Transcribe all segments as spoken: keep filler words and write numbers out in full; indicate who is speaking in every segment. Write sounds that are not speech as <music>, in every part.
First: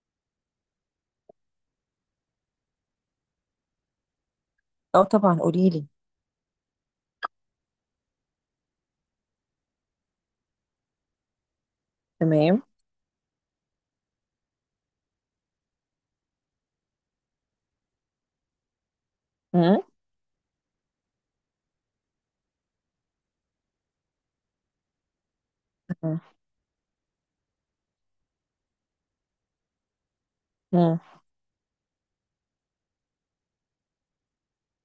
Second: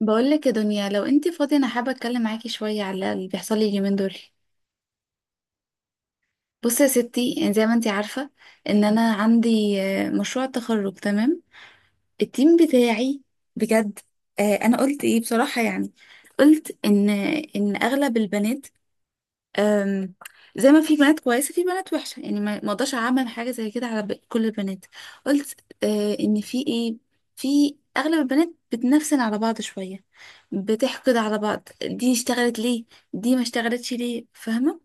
Speaker 1: بقولك يا دنيا، لو انت فاضية، انا حابة اتكلم معاكي شوية على اللي بيحصل لي اليومين دول.
Speaker 2: اه طبعا، قولي لي.
Speaker 1: بصي يا ستي, يعني زي ما انت عارفة ان انا عندي آه، مشروع تخرج، تمام؟ التيم
Speaker 2: تمام.
Speaker 1: بتاعي بجد. آه، انا قلت ايه بصراحة؟ يعني قلت ان ان اغلب البنات،
Speaker 2: مم.
Speaker 1: أم، زي ما في بنات كويسة في بنات وحشة، يعني ما ما اقدرش اعمم حاجة زي كده على ب- كل البنات. قلت آه
Speaker 2: مم.
Speaker 1: ان في ايه؟ في اغلب البنات بتنفسن على بعض شوية،
Speaker 2: مم.
Speaker 1: بتحقد على بعض، دي اشتغلت ليه، دي ما اشتغلتش ليه، فاهمة؟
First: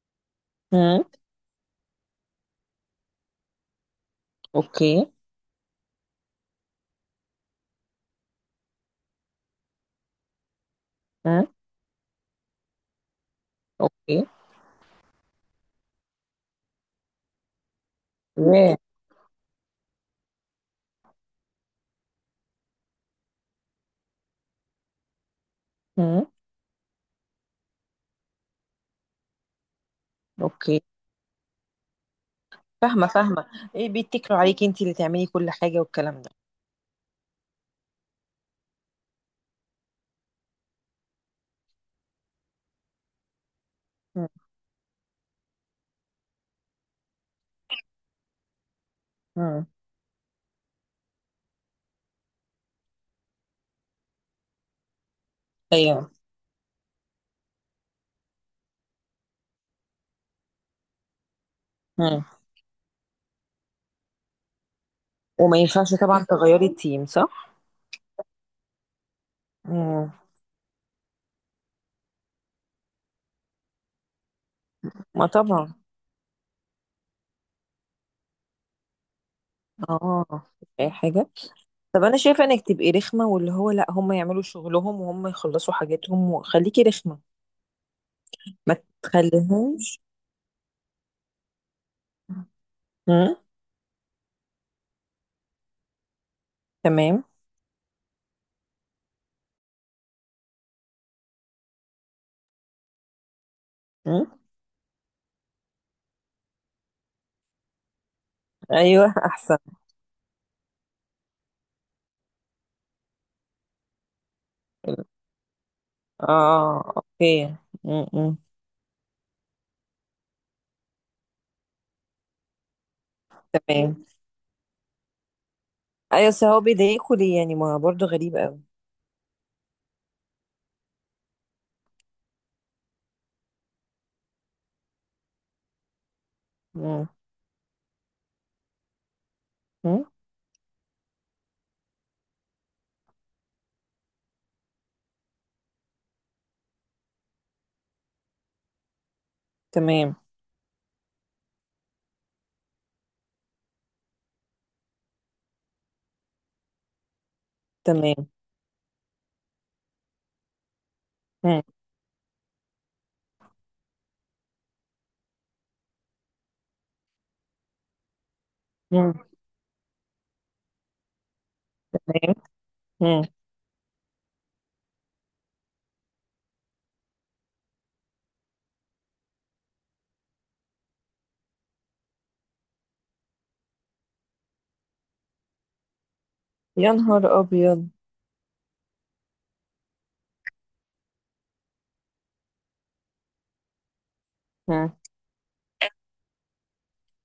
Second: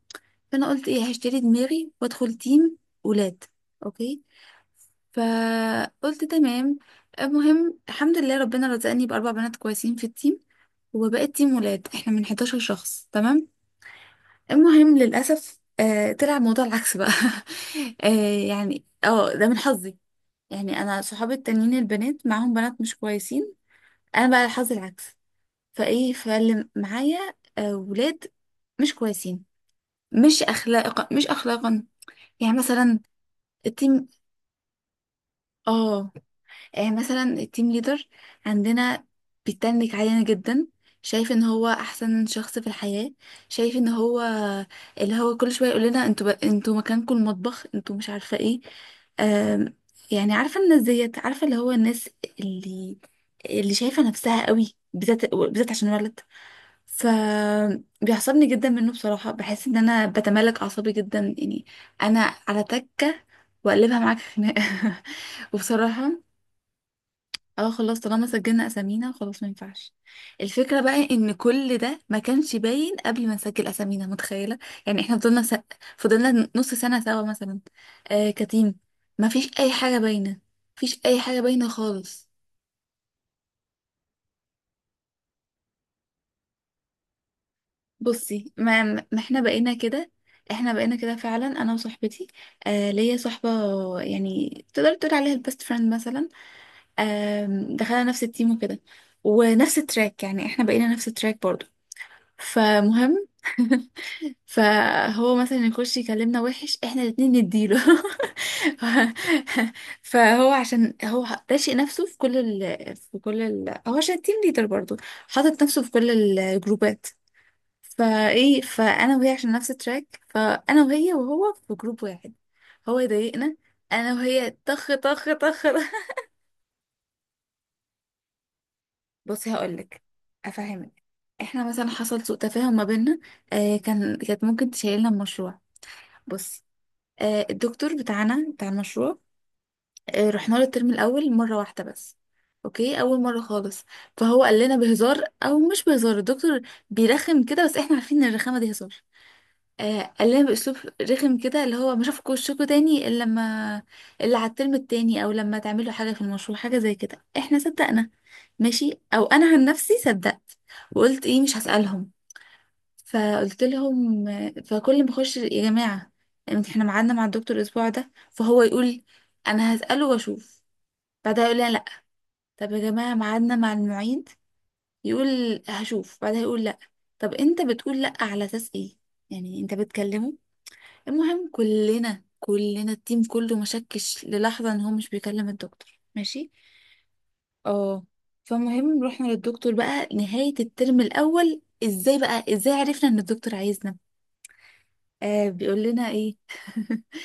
Speaker 1: فانا قلت ايه،
Speaker 2: مم.
Speaker 1: هشتري دماغي وادخل تيم ولاد، اوكي.
Speaker 2: اوكي.
Speaker 1: فقلت تمام. المهم، الحمد لله ربنا رزقني باربع بنات كويسين في التيم، وبقيت
Speaker 2: مم.
Speaker 1: تيم ولاد، احنا من حداشر شخص، تمام.
Speaker 2: اوكي.
Speaker 1: المهم، للأسف آه طلع الموضوع العكس بقى. <laughs> آه
Speaker 2: ياه.
Speaker 1: يعني اه ده من حظي. يعني انا صحابي التانيين البنات معاهم بنات مش كويسين، انا بقى حظي العكس. فايه،
Speaker 2: مم.
Speaker 1: فاللي معايا آه ولاد مش كويسين، مش
Speaker 2: اوكي.
Speaker 1: اخلاقا، مش اخلاقا. يعني مثلا
Speaker 2: فاهمه، فاهمه. ايه،
Speaker 1: التيم
Speaker 2: بيتكلوا عليكي انت اللي تعملي كل حاجه
Speaker 1: اه
Speaker 2: والكلام ده؟
Speaker 1: آه، مثلا التيم ليدر عندنا بيتنك علينا جدا، شايف ان هو احسن شخص في الحياة. شايف ان هو
Speaker 2: مم.
Speaker 1: اللي هو كل شوية يقول لنا انتوا بق- انتوا مكانكم المطبخ، انتوا مش عارفة ايه.
Speaker 2: مم.
Speaker 1: آم، يعني عارفة الناس ديت، عارفة اللي هو الناس اللي اللي شايفة نفسها قوي، بالذات بالذات عشان
Speaker 2: ايوه.
Speaker 1: ولد. ف بيعصبني جدا منه بصراحة، بحس ان انا بتملك اعصابي جدا يعني.
Speaker 2: مم.
Speaker 1: انا على تكة واقلبها معاك خناقة. <laughs>
Speaker 2: وما ينفعش
Speaker 1: وبصراحة،
Speaker 2: طبعا تغيري التيم، صح؟
Speaker 1: اه خلاص طالما سجلنا اسامينا خلاص ما ينفعش.
Speaker 2: مم.
Speaker 1: الفكره بقى ان كل ده ما كانش باين قبل ما نسجل اسامينا، متخيله؟ يعني احنا
Speaker 2: ما
Speaker 1: فضلنا س...
Speaker 2: طبعا.
Speaker 1: فضلنا نص سنه سوا مثلا، آه كتيم، ما فيش اي حاجه باينه، ما
Speaker 2: اه. اي
Speaker 1: فيش اي
Speaker 2: حاجه.
Speaker 1: حاجه باينه
Speaker 2: طب انا
Speaker 1: خالص.
Speaker 2: شايفه انك تبقي رخمه، واللي هو لا، هم يعملوا شغلهم وهم يخلصوا حاجاتهم، وخليكي رخمه.
Speaker 1: بصي،
Speaker 2: ما
Speaker 1: ما, ما احنا بقينا
Speaker 2: تخليهمش.
Speaker 1: كده، احنا بقينا كده فعلا انا وصاحبتي. آه ليا
Speaker 2: مم.
Speaker 1: صاحبه، يعني تقدر تقول عليها البيست فريند مثلا.
Speaker 2: تمام.
Speaker 1: آم، دخلنا نفس التيم وكده، ونفس التراك، يعني احنا بقينا نفس التراك برضو. فمهم.
Speaker 2: مم.
Speaker 1: <laughs> فهو مثلا يخش يكلمنا وحش، احنا الاتنين نديله. <laughs>
Speaker 2: ايوه،
Speaker 1: ف-
Speaker 2: احسن.
Speaker 1: فهو عشان هو راشق نفسه في كل ال في كل ال هو، عشان تيم ليدر برضه، حاطط نفسه في كل
Speaker 2: اه.
Speaker 1: الجروبات.
Speaker 2: اوكي. م-م.
Speaker 1: فايه، فانا وهي عشان نفس التراك، فانا وهي وهو في جروب واحد. هو يضايقنا،
Speaker 2: تمام.
Speaker 1: انا وهي طخ طخ طخ. <laughs>
Speaker 2: ايوه، بس هو بيضايقوا ليه يعني؟ ما هو برضه غريب قوي.
Speaker 1: بصي هقولك، افهمك. احنا مثلا حصل سوء تفاهم ما بيننا. آه كان كانت ممكن تشيلنا المشروع. بصي،
Speaker 2: م.
Speaker 1: آه، الدكتور بتاعنا بتاع المشروع،
Speaker 2: م.
Speaker 1: آه، رحنا له الترم الاول مره واحده بس، اوكي، اول مره خالص. فهو قال لنا بهزار او مش بهزار، الدكتور بيرخم كده، بس احنا عارفين ان الرخامه دي هزار. آه،
Speaker 2: تمام.
Speaker 1: قال لنا باسلوب رخم كده، اللي هو ما اشوفكوا وشكوا تاني الا لما الا على الترم التاني، او لما تعملوا حاجه في المشروع، حاجه زي كده. احنا صدقنا،
Speaker 2: تمام.
Speaker 1: ماشي، او انا عن نفسي صدقت، وقلت ايه مش
Speaker 2: م.
Speaker 1: هسالهم. فقلت لهم، فكل ما اخش يا جماعه، يعني احنا ميعادنا مع الدكتور الاسبوع ده، فهو يقول
Speaker 2: م.
Speaker 1: انا هساله واشوف، بعدها يقول لا، لا.
Speaker 2: تمام.
Speaker 1: طب يا جماعه
Speaker 2: م.
Speaker 1: ميعادنا مع المعيد، يقول هشوف، بعدها يقول لا. طب انت بتقول لا على اساس ايه؟ يعني انت بتكلمه؟ المهم كلنا كلنا التيم كله ما شكش للحظه ان هو مش بيكلم الدكتور، ماشي.
Speaker 2: يا نهار ابيض.
Speaker 1: اه فالمهم رحنا للدكتور بقى نهايه الترم الاول. ازاي بقى، ازاي عرفنا ان الدكتور عايزنا؟
Speaker 2: م.
Speaker 1: آه بيقول لنا ايه؟ <laughs>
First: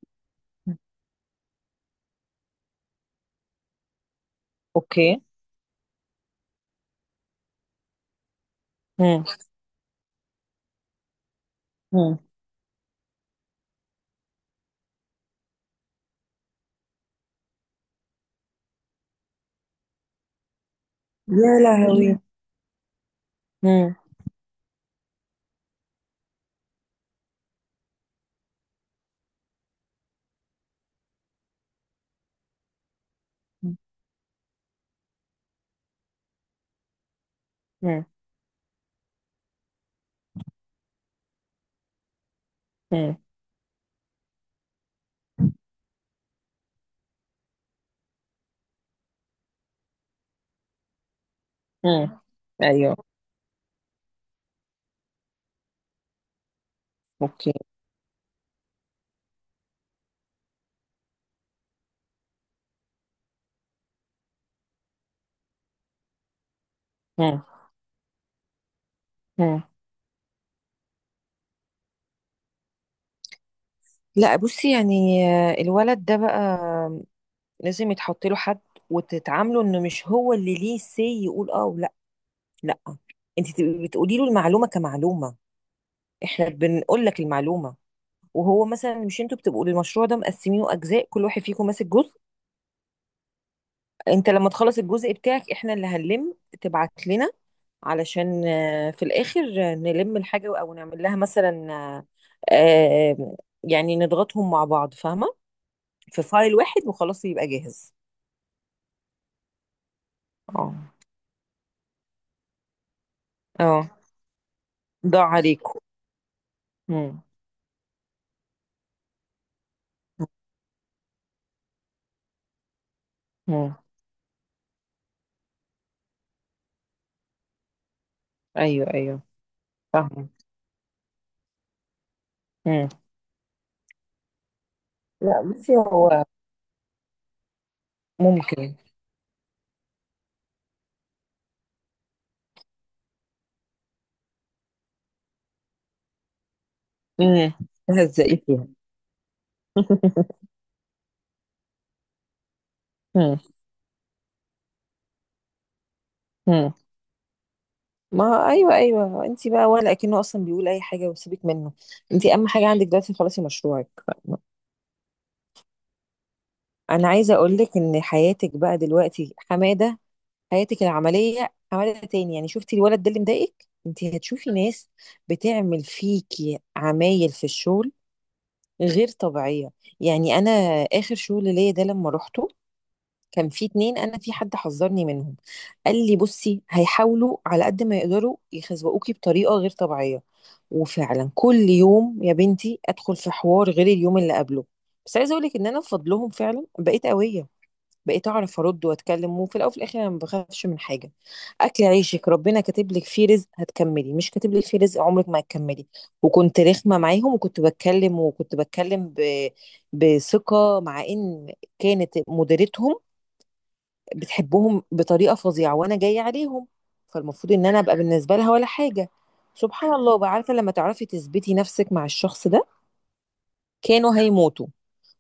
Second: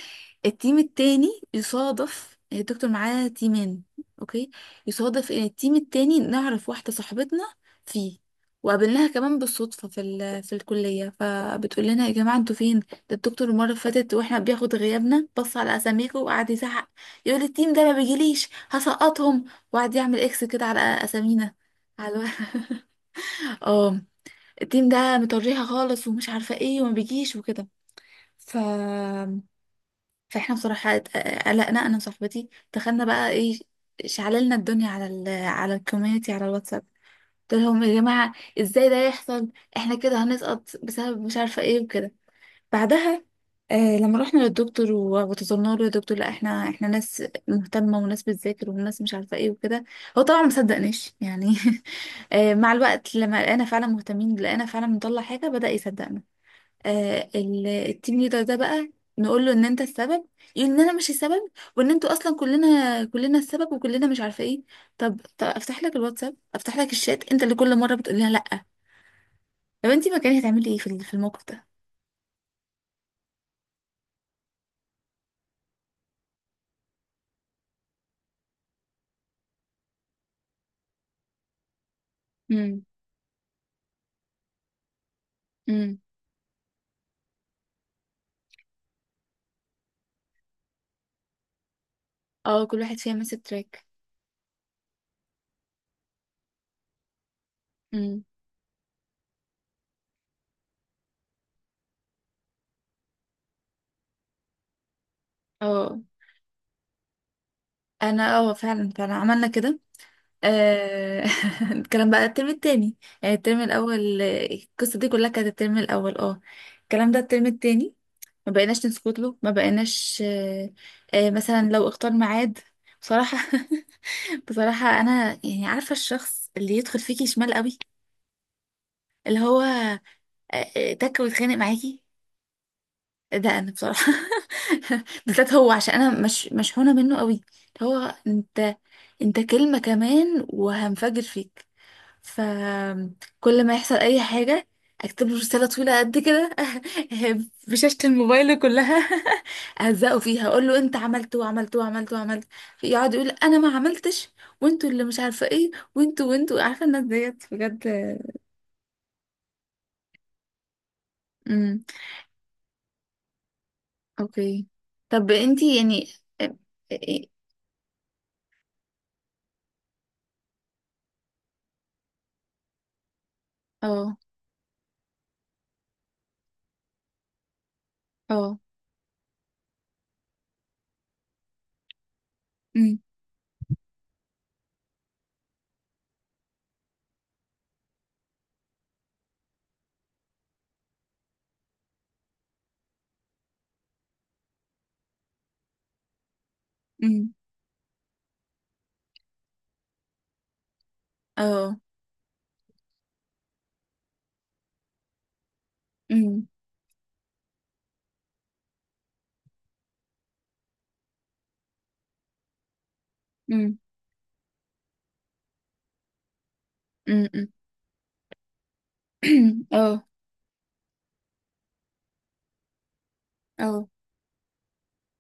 Speaker 1: التيم التاني، يصادف الدكتور معاه تيمين، اوكي،
Speaker 2: اوكي.
Speaker 1: يصادف ان التيم التاني نعرف واحدة صاحبتنا فيه، وقابلناها
Speaker 2: م.
Speaker 1: كمان بالصدفة في ال... في الكلية. فبتقول لنا يا
Speaker 2: م.
Speaker 1: جماعة انتوا فين؟ ده الدكتور المرة اللي فاتت واحنا بياخد غيابنا، بص على اساميكم وقعد يزعق، يقول التيم ده ما بيجيليش هسقطهم، وقعد يعمل اكس كده على اسامينا.
Speaker 2: يا
Speaker 1: على
Speaker 2: لهوي.
Speaker 1: <laughs>
Speaker 2: م.
Speaker 1: اه، التيم ده مطريها خالص، ومش عارفة ايه، وما بيجيش وكده. ف فاحنا بصراحة ات- قلقنا انا وصاحبتي. دخلنا بقى ايه، شعللنا الدنيا على ال على الكوميونتي، على الواتساب. قلت لهم يا
Speaker 2: م.
Speaker 1: جماعة ازاي ده يحصل، احنا كده هنسقط بسبب مش عارفة ايه وكده.
Speaker 2: م.
Speaker 1: بعدها آه لما رحنا للدكتور و- وتظلمنا له، يا دكتور لا احنا احنا ناس مهتمة وناس بتذاكر وناس مش عارفة ايه وكده. هو طبعا ما صدقناش يعني.
Speaker 2: م.
Speaker 1: <laughs> آه مع
Speaker 2: ايوه.
Speaker 1: الوقت لما لقينا فعلا مهتمين، لقينا فعلا بنطلع حاجة، بدأ يصدقنا. آه
Speaker 2: اوكي.
Speaker 1: ال- التيم ليدر ده بقى، نقول له ان انت السبب، يقول ان انا مش السبب، وان انتوا اصلا كلنا كلنا السبب وكلنا مش عارفه ايه. طب, طب افتح لك الواتساب، افتح لك الشات،
Speaker 2: م.
Speaker 1: انت اللي كل مره بتقول لها لا.
Speaker 2: م.
Speaker 1: طب انت مكاني هتعملي ايه في ال- في الموقف ده؟
Speaker 2: لا بصي يعني، آه، الولد ده بقى لازم يتحط له حد، وتتعاملوا انه مش هو اللي ليه سي يقول اه ولا. لا،
Speaker 1: امم.
Speaker 2: انت تبقي بتقولي له المعلومه كمعلومه،
Speaker 1: امم.
Speaker 2: احنا بنقول لك المعلومه. وهو مثلا، مش انتوا بتبقوا المشروع ده مقسمينه اجزاء، كل واحد فيكم ماسك جزء؟
Speaker 1: اه، كل واحد فيها ماسك تراك.
Speaker 2: انت لما تخلص الجزء بتاعك، احنا اللي هنلم. تبعت لنا
Speaker 1: امم.
Speaker 2: علشان آه، في الاخر آه، نلم الحاجه او نعمل لها مثلا، آه، آه، يعني نضغطهم مع بعض، فاهمه.
Speaker 1: اه.
Speaker 2: في فايل واحد وخلاص يبقى جاهز.
Speaker 1: انا اه فعلا فعلا عملنا كده.
Speaker 2: اه.
Speaker 1: آه، <laughs> الكلام بقى الترم التاني، يعني الترم
Speaker 2: اه.
Speaker 1: الأول، آه، القصة دي
Speaker 2: ضاع
Speaker 1: كلها كانت الترم
Speaker 2: عليكم.
Speaker 1: الأول. اه. الكلام ده
Speaker 2: مم.
Speaker 1: الترم التاني، ما بقيناش نسكت له، ما بقيناش آه، آه، مثلا لو اختار ميعاد، بصراحة. <laughs>
Speaker 2: مم.
Speaker 1: بصراحة أنا يعني عارفة الشخص اللي يدخل فيكي شمال قوي،
Speaker 2: ايوه، ايوه.
Speaker 1: اللي هو آه،
Speaker 2: فاهمه.
Speaker 1: آه، تك ويتخانق معاكي،
Speaker 2: مم.
Speaker 1: ده أنا بصراحة. <laughs>
Speaker 2: لا،
Speaker 1: بالذات هو،
Speaker 2: بصي
Speaker 1: عشان أنا
Speaker 2: هو.
Speaker 1: مش مشحونة منه قوي، اللي هو
Speaker 2: ممكن.
Speaker 1: أنت أنت كلمة كمان وهنفجر فيك. فكل ما يحصل اي حاجه اكتب له رساله طويله قد كده،
Speaker 2: امم.
Speaker 1: <laughs> بشاشه
Speaker 2: تهزقي
Speaker 1: الموبايل
Speaker 2: فيها.
Speaker 1: كلها. <laughs> اهزقه فيها،
Speaker 2: <laughs>
Speaker 1: اقول له انت عملت وعملت وعملت وعملت. يقعد يقول
Speaker 2: مم.
Speaker 1: انا ما عملتش، وانتوا اللي مش عارفه ايه، وانتوا وانتوا
Speaker 2: مم.
Speaker 1: عارفه الناس ديت بجد.
Speaker 2: ما ايوه، ايوه، انت بقى ولا اكنه اصلا بيقول اي حاجه، وسيبك منه.
Speaker 1: امم.
Speaker 2: انت اهم حاجه عندك دلوقتي خلاص مشروعك، فاهمة؟
Speaker 1: اوكي. طب انتي يعني؟
Speaker 2: انا عايزه اقول لك ان حياتك بقى دلوقتي حماده، حياتك العمليه حماده تاني يعني. شفتي الولد ده اللي مضايقك؟ انت
Speaker 1: اه.
Speaker 2: هتشوفي ناس بتعمل فيكي عمايل في الشغل
Speaker 1: اه.
Speaker 2: غير طبيعيه. يعني انا اخر شغل ليا ده لما روحته،
Speaker 1: امم.
Speaker 2: كان في اتنين، انا في حد حذرني منهم. قال لي بصي هيحاولوا على قد ما يقدروا يخزوقوكي بطريقه غير طبيعيه. وفعلا كل يوم يا بنتي ادخل في حوار غير اليوم اللي قبله. بس عايزه اقول لك ان انا بفضلهم فعلا بقيت
Speaker 1: امم.
Speaker 2: قويه، بقيت اعرف ارد واتكلم. وفي الاول وفي الاخر انا ما بخافش من حاجه.
Speaker 1: اه.
Speaker 2: اكل عيشك، ربنا كاتب لك فيه رزق هتكملي، مش كاتب لك فيه رزق عمرك ما هتكملي.
Speaker 1: امم.
Speaker 2: وكنت رخمه معاهم، وكنت بتكلم، وكنت بتكلم ب... بثقه، مع ان كانت مديرتهم
Speaker 1: امم.
Speaker 2: بتحبهم بطريقة فظيعة، وانا جاية عليهم.
Speaker 1: امم.
Speaker 2: فالمفروض ان انا ابقى بالنسبة لها ولا حاجة.
Speaker 1: <clears throat>
Speaker 2: سبحان
Speaker 1: اه.
Speaker 2: الله بقى، عارفة لما تعرفي تثبتي نفسك مع الشخص ده؟
Speaker 1: اه.
Speaker 2: كانوا هيموتوا.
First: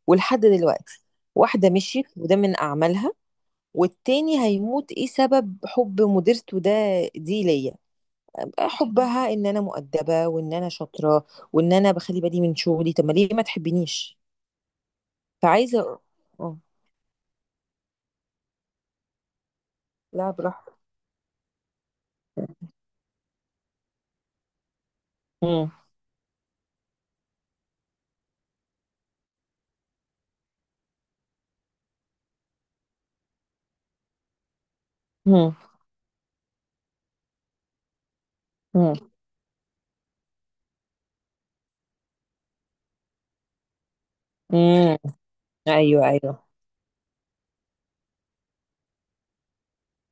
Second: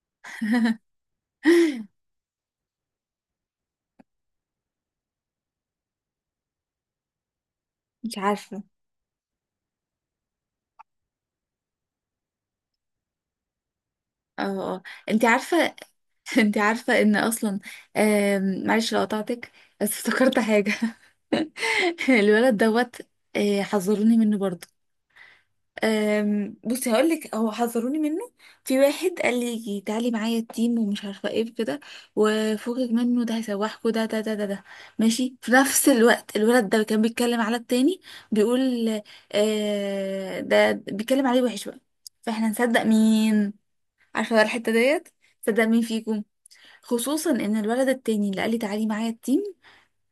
Speaker 2: ولحد
Speaker 1: <laughs>
Speaker 2: دلوقتي، واحدة مشيت وده من اعمالها، والتاني هيموت. ايه سبب حب مديرته ده؟ دي ليا،
Speaker 1: مش عارفه.
Speaker 2: حبها ان انا مؤدبة، وان انا شاطرة، وان انا بخلي بالي من شغلي. طب ما ليه ما تحبنيش؟
Speaker 1: اه. اه. انت عارفه.
Speaker 2: فعايزة.
Speaker 1: انت
Speaker 2: اه.
Speaker 1: عارفة ان اصلا آم، معلش لو قطعتك، بس
Speaker 2: لا،
Speaker 1: افتكرت حاجة.
Speaker 2: براحتك.
Speaker 1: <laughs> الولد دوت، آه، حذروني منه برضو.
Speaker 2: مم.
Speaker 1: آم، بصي هقولك، هو حذروني منه. في واحد قال لي تعالي معايا التيم ومش عارفة ايه كده، وفوقك منه ده هيسوحكوا ده ده ده ده ده، ماشي. في
Speaker 2: مم.
Speaker 1: نفس الوقت الولد ده كان بيتكلم على التاني، بيقول
Speaker 2: مم.
Speaker 1: آه، ده بيتكلم عليه وحش بقى. فاحنا نصدق مين؟ عارفة بقى الحتة
Speaker 2: مم.
Speaker 1: ديت، صدق مين
Speaker 2: ايوه،
Speaker 1: فيكم؟
Speaker 2: ايوه.
Speaker 1: خصوصا ان الولد التاني اللي قال لي تعالي معايا التيم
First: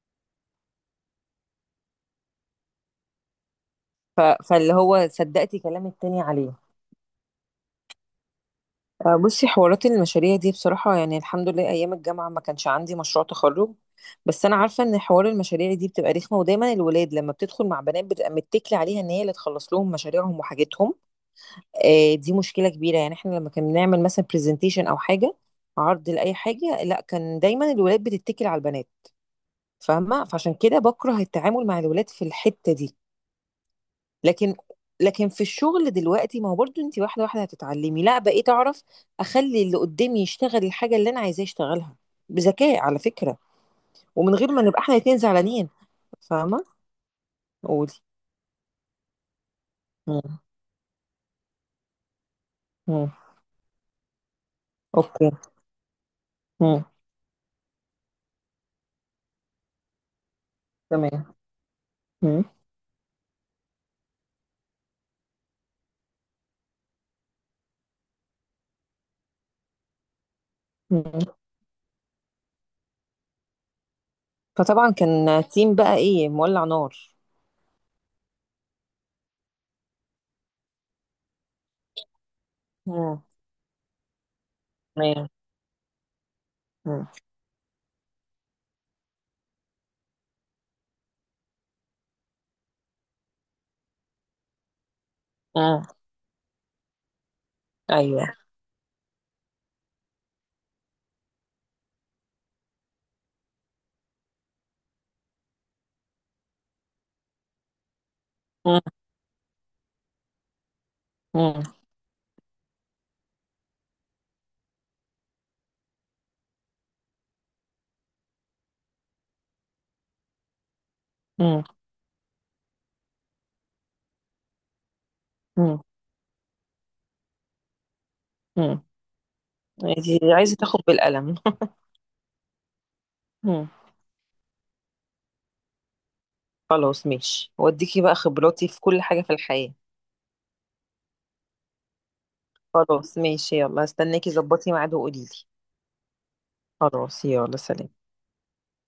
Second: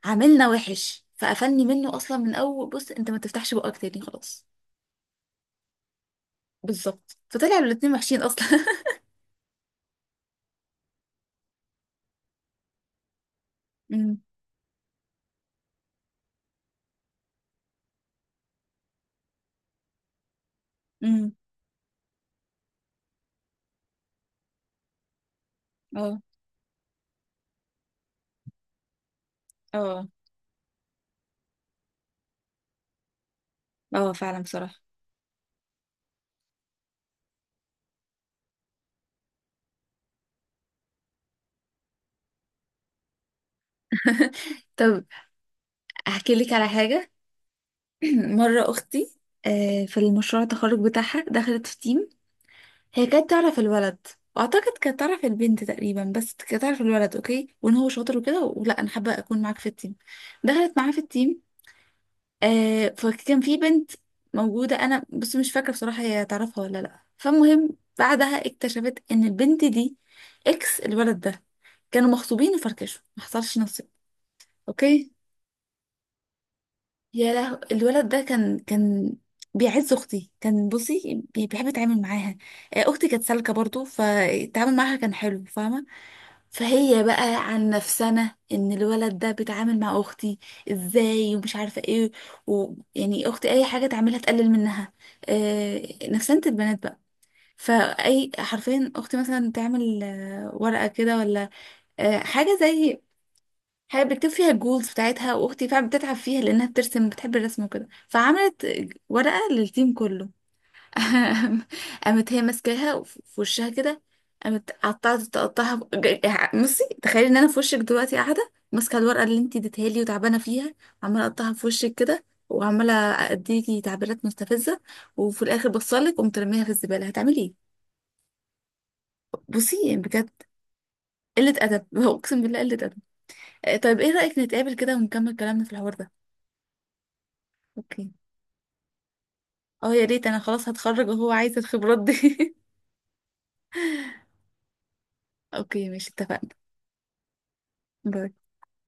Speaker 1: عاملنا وحش، فقفلني منه اصلا من اول بص، انت ما تفتحش بقك تاني
Speaker 2: ف...
Speaker 1: خلاص.
Speaker 2: فاللي هو صدقتي كلام التاني عليه.
Speaker 1: بالظبط، فطلعوا الاتنين وحشين اصلا. <laughs>
Speaker 2: آه، بصي حوارات المشاريع دي بصراحة، يعني الحمد لله أيام الجامعة ما كانش عندي مشروع تخرج.
Speaker 1: امم.
Speaker 2: بس أنا عارفة إن حوار المشاريع دي بتبقى رخمة، ودايما الولاد لما بتدخل مع بنات بتبقى متكلة عليها إن هي اللي تخلص لهم مشاريعهم وحاجتهم.
Speaker 1: امم.
Speaker 2: آه، دي مشكلة كبيرة، يعني إحنا لما كنا بنعمل مثلا برزنتيشن أو حاجة، عرض
Speaker 1: اه.
Speaker 2: لأي حاجة، لا، كان دايما الولاد بتتكل على البنات.
Speaker 1: اه.
Speaker 2: فاهمة، فعشان كده بكره التعامل مع الولاد في الحتة دي.
Speaker 1: اه فعلا
Speaker 2: لكن
Speaker 1: بصراحة.
Speaker 2: لكن في الشغل دلوقتي، ما هو برضو انت واحده واحده هتتعلمي. لا، بقيت اعرف اخلي اللي قدامي يشتغل الحاجه اللي انا عايزاه يشتغلها، بذكاء على فكره. ومن غير ما
Speaker 1: <laughs>
Speaker 2: نبقى احنا
Speaker 1: طب
Speaker 2: الاتنين زعلانين.
Speaker 1: احكي لك
Speaker 2: فاهمه.
Speaker 1: على حاجة.
Speaker 2: قولي.
Speaker 1: <clears throat> مرة اختي آه، في
Speaker 2: مم.
Speaker 1: المشروع التخرج بتاعها دخلت في تيم. هي
Speaker 2: مم.
Speaker 1: كانت تعرف الولد، واعتقد كانت تعرف
Speaker 2: اوكي.
Speaker 1: البنت تقريبا، بس كانت تعرف
Speaker 2: مم.
Speaker 1: الولد اوكي، وان هو شاطر وكده، ولا انا حابة اكون معاك في التيم. دخلت معاه في
Speaker 2: تمام.
Speaker 1: التيم.
Speaker 2: مم.
Speaker 1: آه فكان في بنت موجودة، أنا بس مش فاكرة بصراحة هي تعرفها ولا لأ. فالمهم بعدها اكتشفت إن البنت دي إكس
Speaker 2: مم.
Speaker 1: الولد ده، كانوا مخطوبين وفركشوا، ما حصلش نصيب.
Speaker 2: فطبعا
Speaker 1: أوكي،
Speaker 2: كان تيم بقى ايه، مولع نار.
Speaker 1: يا له الولد ده، كان كان بيعز أختي، كان بصي بي- بيحب يتعامل معاها. آه، أختي كانت
Speaker 2: مم.
Speaker 1: سالكة برضو، فالتعامل معاها كان
Speaker 2: تمام.
Speaker 1: حلو، فاهمة؟ فهي
Speaker 2: مم.
Speaker 1: بقى عن نفسنا ان الولد ده بيتعامل مع اختي ازاي ومش عارفه ايه، ويعني اختي اي حاجه تعملها تقلل منها، آه
Speaker 2: مم.
Speaker 1: نفسنة البنات بقى.
Speaker 2: ايوه.
Speaker 1: فاي حرفيا، اختي مثلا تعمل آه، ورقه كده، ولا آه حاجه زي حاجه بتكتب فيها الجولز بتاعتها، واختي فعلا بتتعب فيها لانها بترسم، بتحب الرسم وكده، فعملت
Speaker 2: مم.
Speaker 1: ورقه للتيم كله.
Speaker 2: مم.
Speaker 1: <laughs> قامت هي ماسكاها وف- في وشها كده، قامت قطعت تقطعها ب- ج- بصي تخيلي ان انا في وشك دلوقتي قاعده ماسكه الورقه اللي انت اديتها لي وتعبانه فيها، عماله اقطعها
Speaker 2: مم.
Speaker 1: في وشك كده، وعماله اديكي تعبيرات مستفزه، وفي الاخر
Speaker 2: مم.
Speaker 1: بصلك قمت رميها في الزباله. هتعملي ايه؟
Speaker 2: مم.
Speaker 1: بصي يعني
Speaker 2: انت
Speaker 1: بجد،
Speaker 2: عايزه تاخد بالقلم.
Speaker 1: قله ادب. <laughs> اقسم بالله قله ادب. آه،
Speaker 2: <laughs>
Speaker 1: طيب ايه رايك نتقابل كده ونكمل كلامنا في الحوار ده؟
Speaker 2: خلاص ماشي، واديكي
Speaker 1: اوكي.
Speaker 2: بقى خبراتي في كل حاجة في الحياة.
Speaker 1: اه يا ريت، انا خلاص هتخرج وهو عايز الخبرات دي.
Speaker 2: خلاص ماشي، يلا، استناكي، ظبطي ميعاد وقوليلي.
Speaker 1: <laughs> اوكي، ماشي، اتفقنا.
Speaker 2: خلاص، يلا سلام.
Speaker 1: باي.